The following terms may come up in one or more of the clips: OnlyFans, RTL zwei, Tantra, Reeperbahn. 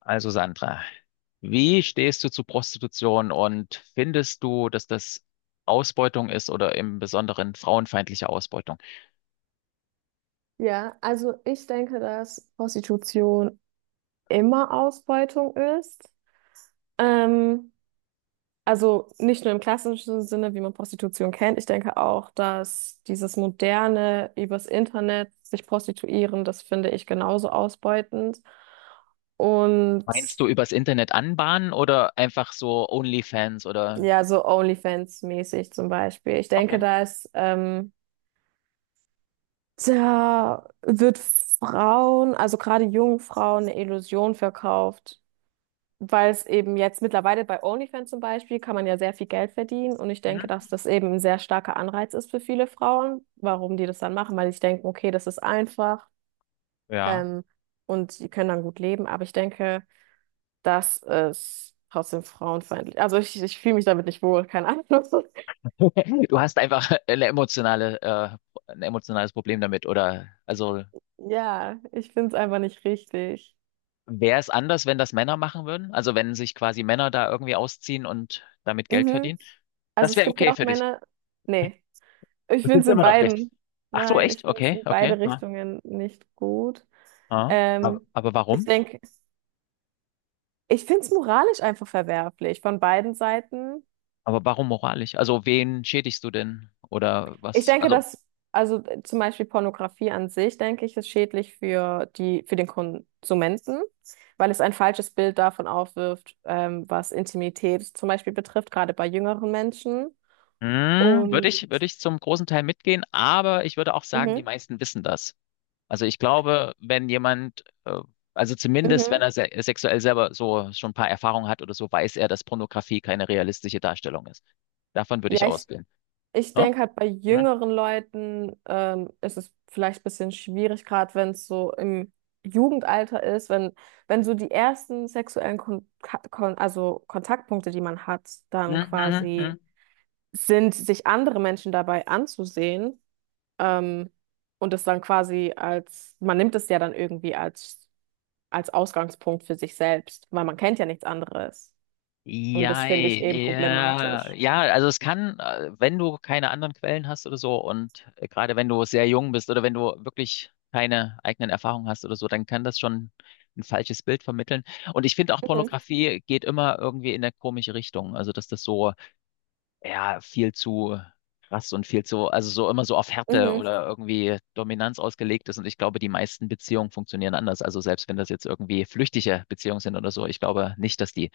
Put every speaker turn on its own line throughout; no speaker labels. Also Sandra, wie stehst du zu Prostitution und findest du, dass das Ausbeutung ist oder im Besonderen frauenfeindliche Ausbeutung?
Ja, also ich denke, dass Prostitution immer Ausbeutung ist. Ähm, also nicht nur im klassischen Sinne, wie man Prostitution kennt. Ich denke auch, dass dieses moderne, übers Internet sich prostituieren, das finde ich genauso ausbeutend. Und
Meinst du übers Internet anbahnen oder einfach so OnlyFans oder?
ja, so OnlyFans-mäßig zum Beispiel. Ich denke,
Okay.
da ist, da wird Frauen, also gerade jungen Frauen, eine Illusion verkauft, weil es eben jetzt mittlerweile bei OnlyFans zum Beispiel kann man ja sehr viel Geld verdienen. Und ich denke, dass
Mhm.
das eben ein sehr starker Anreiz ist für viele Frauen, warum die das dann machen, weil ich denke, okay, das ist einfach
Ja.
ähm, und die können dann gut leben, aber ich denke, das ist trotzdem frauenfeindlich. Also ich fühle mich damit nicht wohl, keine Ahnung.
Du hast einfach eine emotionale, ein emotionales Problem damit, oder also
Ja, ich finde es einfach nicht richtig.
wäre es anders, wenn das Männer machen würden? Also wenn sich quasi Männer da irgendwie ausziehen und damit Geld
Mhm.
verdienen?
Also
Das
es
wäre
gibt
okay
ja auch
für dich.
Männer. Nee, ich
Das
finde es
ist
in
immer noch schlecht.
beiden.
Ach so,
Nein, ich
echt?
finde es
Okay,
in
okay.
beide Richtungen nicht gut.
Ah, Aber
Ähm,
aber
Ich
warum?
denke, ich finde es moralisch einfach verwerflich von beiden Seiten.
Aber warum moralisch? Also wen schädigst du denn? Oder
Ich
was?
denke,
Also,
also zum Beispiel Pornografie an sich, denke ich, ist schädlich für für den Konsumenten, weil es ein falsches Bild davon aufwirft, was Intimität zum Beispiel betrifft, gerade bei jüngeren Menschen.
hm,
Und
würde ich zum großen Teil mitgehen, aber ich würde auch sagen, die
mhm,
meisten wissen das. Also ich glaube, wenn jemand, also zumindest wenn
mhm.
er se sexuell selber so schon ein paar Erfahrungen hat oder so, weiß er, dass Pornografie keine realistische Darstellung ist. Davon würde ich
Ja.
ausgehen.
Ich
Ne?
denke halt bei
Hm?
jüngeren Leuten ist es vielleicht ein bisschen schwierig, gerade wenn es so im Jugendalter ist, wenn so die ersten sexuellen Kontaktpunkte, die man hat,
Hm,
dann
hm, hm,
quasi
hm.
sind, sich andere Menschen dabei anzusehen, ähm, und das dann quasi man nimmt es ja dann irgendwie als Ausgangspunkt für sich selbst, weil man kennt ja nichts anderes. Und
Ja,
das finde ich eben
ja,
problematisch.
ja, also es kann, wenn du keine anderen Quellen hast oder so, und gerade wenn du sehr jung bist oder wenn du wirklich keine eigenen Erfahrungen hast oder so, dann kann das schon ein falsches Bild vermitteln. Und ich finde auch,
Mhm.
Pornografie geht immer irgendwie in eine komische Richtung. Also dass das so, ja, viel zu krass und viel zu, also so immer so auf Härte
Mhm.
oder irgendwie Dominanz ausgelegt ist. Und ich glaube, die meisten Beziehungen funktionieren anders. Also selbst wenn das jetzt irgendwie flüchtige Beziehungen sind oder so, ich glaube nicht, dass die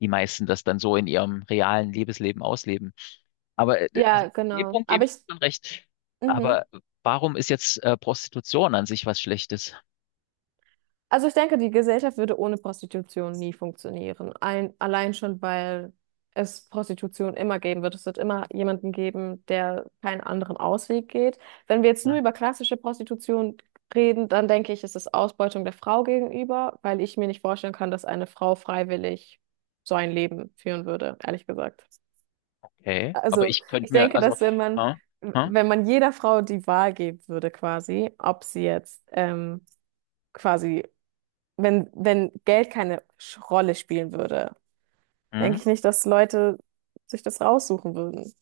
die meisten das dann so in ihrem realen Liebesleben ausleben. Aber also,
Ja,
dem
genau.
Punkt gebe
Aber
ich dir
ich.
schon recht.
Mhm.
Aber warum ist jetzt Prostitution an sich was Schlechtes?
Also ich denke, die Gesellschaft würde ohne Prostitution nie funktionieren. Allein schon, weil es Prostitution immer geben wird. Es wird immer jemanden geben, der keinen anderen Ausweg geht. Wenn wir jetzt nur
Hm.
über klassische Prostitution reden, dann denke ich, ist es Ausbeutung der Frau gegenüber, weil ich mir nicht vorstellen kann, dass eine Frau freiwillig so ein Leben führen würde, ehrlich gesagt.
Okay, aber
Also
ich könnte
ich
mir,
denke,
also,
dass
hm, hm,
wenn man jeder Frau die Wahl geben würde, quasi, ob sie jetzt quasi wenn Geld keine Rolle spielen würde,
hm.
denke ich nicht, dass Leute sich das raussuchen würden.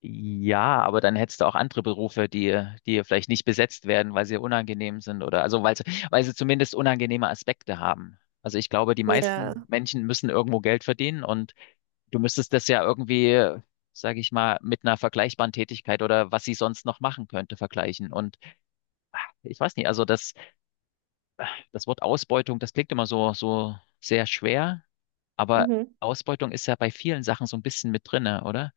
Ja, aber dann hättest du auch andere Berufe, die, die vielleicht nicht besetzt werden, weil sie unangenehm sind oder also weil sie zumindest unangenehme Aspekte haben. Also ich glaube, die
Ja.
meisten Menschen müssen irgendwo Geld verdienen, und du müsstest das ja irgendwie, sage ich mal, mit einer vergleichbaren Tätigkeit oder was sie sonst noch machen könnte, vergleichen. Und ich weiß nicht, also das, das Wort Ausbeutung, das klingt immer so, so sehr schwer, aber
Mhm.
Ausbeutung ist ja bei vielen Sachen so ein bisschen mit drinne, oder?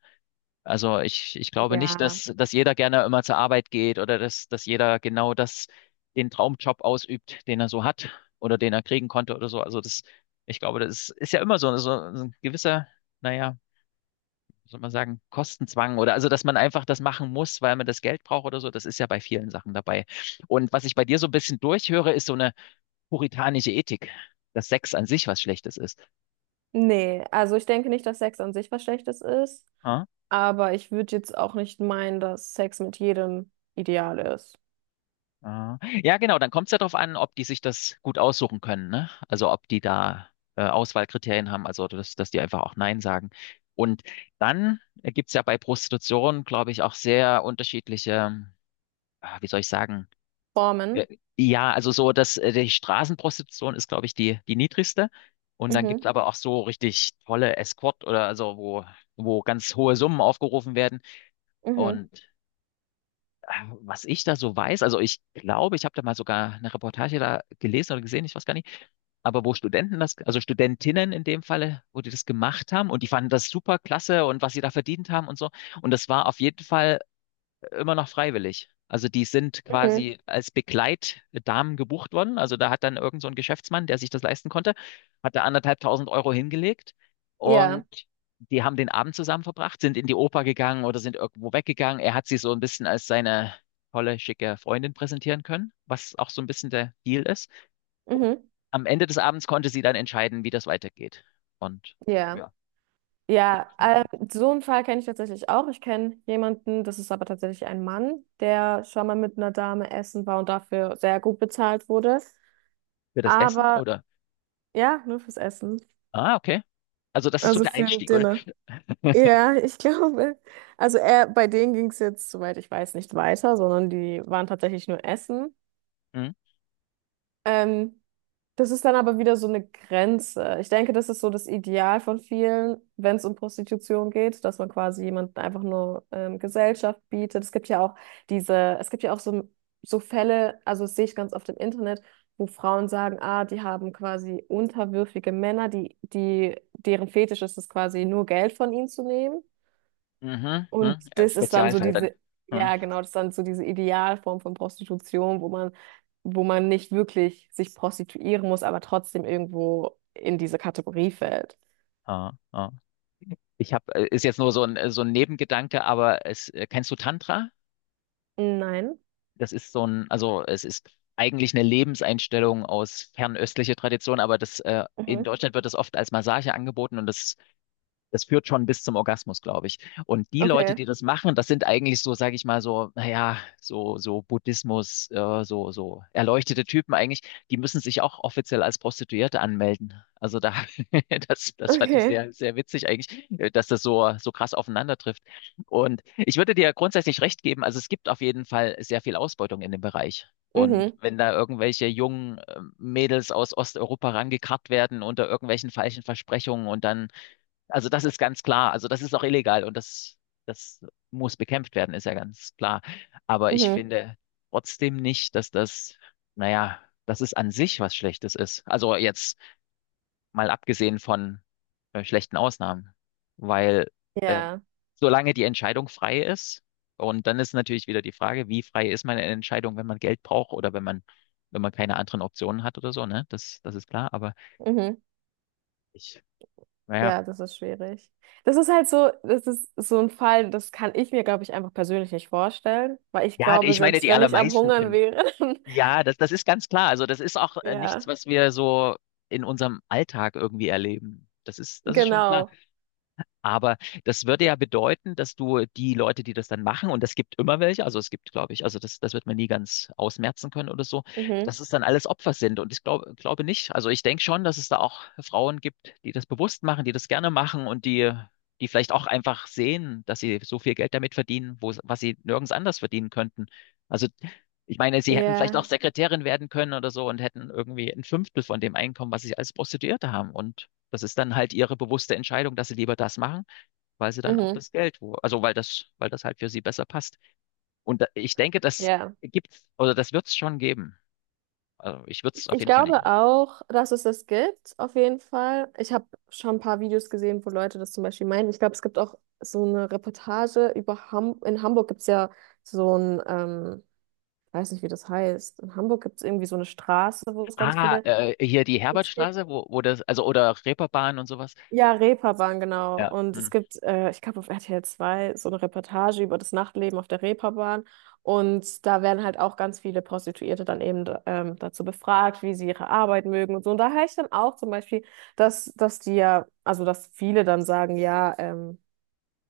Also ich glaube nicht,
Ja.
dass, dass jeder gerne immer zur Arbeit geht oder dass, dass jeder genau das, den Traumjob ausübt, den er so hat oder den er kriegen konnte oder so. Also das, ich glaube, das ist, ist ja immer so, so ein gewisser, naja, soll man sagen, Kostenzwang oder also, dass man einfach das machen muss, weil man das Geld braucht oder so, das ist ja bei vielen Sachen dabei. Und was ich bei dir so ein bisschen durchhöre, ist so eine puritanische Ethik, dass Sex an sich was Schlechtes ist.
Nee, also ich denke nicht, dass Sex an sich was Schlechtes ist,
Ah,
aber ich würde jetzt auch nicht meinen, dass Sex mit jedem ideal ist.
ah. Ja, genau, dann kommt es ja darauf an, ob die sich das gut aussuchen können, ne? Also ob die da Auswahlkriterien haben, also dass, dass die einfach auch Nein sagen. Und dann gibt's ja bei Prostitution, glaube ich, auch sehr unterschiedliche, ah, wie soll ich sagen, Äh,
Formen.
ja, also so, dass die Straßenprostitution ist, glaube ich, die, die niedrigste. Und dann gibt's
Mhm,
aber auch so richtig tolle Escort oder also wo, wo ganz hohe Summen aufgerufen werden.
mhm,
Und äh, was ich da so weiß, also ich glaube, ich habe da mal sogar eine Reportage da gelesen oder gesehen, ich weiß gar nicht, aber wo Studenten das, also Studentinnen in dem Falle, wo die das gemacht haben und die fanden das super klasse und was sie da verdient haben und so. Und das war auf jeden Fall immer noch freiwillig. Also die sind
mhm.
quasi als Begleitdamen gebucht worden. Also da hat dann irgend so ein Geschäftsmann, der sich das leisten konnte, hat da 1.500 Euro hingelegt,
Ja,
und die haben den Abend zusammen verbracht, sind in die Oper gegangen oder sind irgendwo weggegangen. Er hat sie so ein bisschen als seine tolle, schicke Freundin präsentieren können, was auch so ein bisschen der Deal ist.
mhm,
Am Ende des Abends konnte sie dann entscheiden, wie das weitergeht. Und
ja.
ja,
Ja,
nicht
so einen Fall kenne ich tatsächlich auch. Ich kenne jemanden, das ist aber tatsächlich ein Mann, der schon mal mit einer Dame essen war und dafür sehr gut bezahlt wurde.
für das Essen
Aber
oder?
ja, nur fürs Essen.
Ah, okay. Also das ist so
Also
der
für ein
Einstieg, oder?
Dinner. Ja, ich glaube. Also er, bei denen ging es jetzt, soweit ich weiß, nicht weiter, sondern die waren tatsächlich nur essen. Ähm, Das ist dann aber wieder so eine Grenze. Ich denke, das ist so das Ideal von vielen, wenn es um Prostitution geht, dass man quasi jemanden einfach nur Gesellschaft bietet. Es gibt ja auch es gibt ja auch so, so Fälle, also das sehe ich ganz oft im Internet, wo Frauen sagen, ah, die haben quasi unterwürfige Männer, deren Fetisch ist es quasi nur Geld von ihnen zu nehmen.
Mhm,
Und
mhm.
das ist dann so
Spezialfall dann. Mhm.
ja genau, das ist dann so diese Idealform von Prostitution, wo man nicht wirklich sich prostituieren muss, aber trotzdem irgendwo in diese Kategorie fällt.
Ah, ah. Ich habe, ist jetzt nur so ein Nebengedanke, aber es, kennst du Tantra?
Nein.
Das ist so ein, also es ist eigentlich eine Lebenseinstellung aus fernöstlicher Tradition, aber das, in
Mhm.
Deutschland wird das oft als Massage angeboten, und das führt schon bis zum Orgasmus, glaube ich. Und die Leute,
Okay.
die das machen, das sind eigentlich so, sage ich mal, so, naja, so, so Buddhismus, so, so erleuchtete Typen eigentlich, die müssen sich auch offiziell als Prostituierte anmelden. Also da, das, das fand ich
Okay.
sehr, sehr witzig eigentlich, dass das so, so krass aufeinander trifft. Und ich würde dir grundsätzlich recht geben, also es gibt auf jeden Fall sehr viel Ausbeutung in dem Bereich. Und
Mhm.
wenn da irgendwelche jungen Mädels aus Osteuropa rangekarrt werden unter irgendwelchen falschen Versprechungen und dann, also das ist ganz klar. Also das ist auch illegal, und das, das muss bekämpft werden, ist ja ganz klar. Aber ich
Mhm.
finde trotzdem nicht, dass das, naja, dass es an sich was Schlechtes ist. Also jetzt mal abgesehen von schlechten Ausnahmen, weil äh,
Ja.
solange die Entscheidung frei ist, und dann ist natürlich wieder die Frage, wie frei ist meine Entscheidung, wenn man Geld braucht oder wenn man, wenn man keine anderen Optionen hat oder so, ne? Das, das ist klar, aber
Mhm.
ich, naja.
Ja, das ist schwierig. Das ist halt so, das ist so ein Fall, das kann ich mir, glaube ich, einfach persönlich nicht vorstellen, weil ich
Ja, ja,
glaube,
ich meine,
selbst
die
wenn ich am
allermeisten
Hungern
können
wäre, dann,
ja, das, das ist ganz klar. Also das ist auch nichts,
ja,
was wir so in unserem Alltag irgendwie erleben. Das ist schon klar.
genau.
Aber das würde ja bedeuten, dass du die Leute, die das dann machen, und es gibt immer welche, also es gibt, glaube ich, also das, das wird man nie ganz ausmerzen können oder so, dass
Mhm.
es dann alles Opfer sind. Und ich glaube, glaube nicht. Also ich denke schon, dass es da auch Frauen gibt, die das bewusst machen, die das gerne machen und die, die vielleicht auch einfach sehen, dass sie so viel Geld damit verdienen, wo, was sie nirgends anders verdienen könnten. Also ich meine, sie hätten vielleicht auch
Ja.
Sekretärin werden können oder so und hätten irgendwie ein Fünftel von dem Einkommen, was sie als Prostituierte haben. Und das ist dann halt ihre bewusste Entscheidung, dass sie lieber das machen, weil sie dann auch
Mhm.
das Geld, wo, also weil das halt für sie besser passt. Und da, ich denke, das
Ja.
gibt's, oder das wird's schon geben. Also ich würde es auf
Ich
jeden Fall nicht
glaube
aus.
auch, dass es das gibt, auf jeden Fall. Ich habe schon ein paar Videos gesehen, wo Leute das zum Beispiel meinen. Ich glaube, es gibt auch so eine Reportage über Ham in Hamburg. Gibt es ja so ein, ähm, weiß nicht, wie das heißt. In Hamburg gibt es irgendwie so eine Straße, wo es ganz
Ah,
viele
hier die
Clips gibt.
Herbertstraße, wo, wo das, also oder Reeperbahn und sowas.
Ja, Reeperbahn, genau.
Ja.
Und es
Hm,
gibt, ich glaube, auf RTL 2 so eine Reportage über das Nachtleben auf der Reeperbahn. Und da werden halt auch ganz viele Prostituierte dann eben dazu befragt, wie sie ihre Arbeit mögen und so. Und da höre ich dann auch zum Beispiel, dass die ja, also dass viele dann sagen, ja,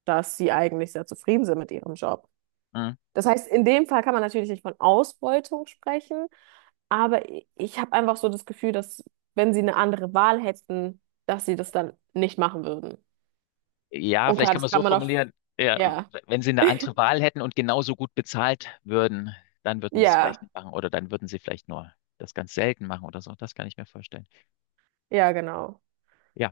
dass sie eigentlich sehr zufrieden sind mit ihrem Job.
hm.
Das heißt, in dem Fall kann man natürlich nicht von Ausbeutung sprechen, aber ich habe einfach so das Gefühl, dass wenn sie eine andere Wahl hätten, dass sie das dann nicht machen würden.
Ja,
Und
vielleicht
klar,
kann man
das
es so
kann man auf,
formulieren. Ja,
ja,
wenn sie eine andere Wahl hätten und genauso gut bezahlt würden, dann würden sie es vielleicht
ja,
nicht machen oder dann würden sie vielleicht nur das ganz selten machen oder so. Das kann ich mir vorstellen.
ja, genau.
Ja.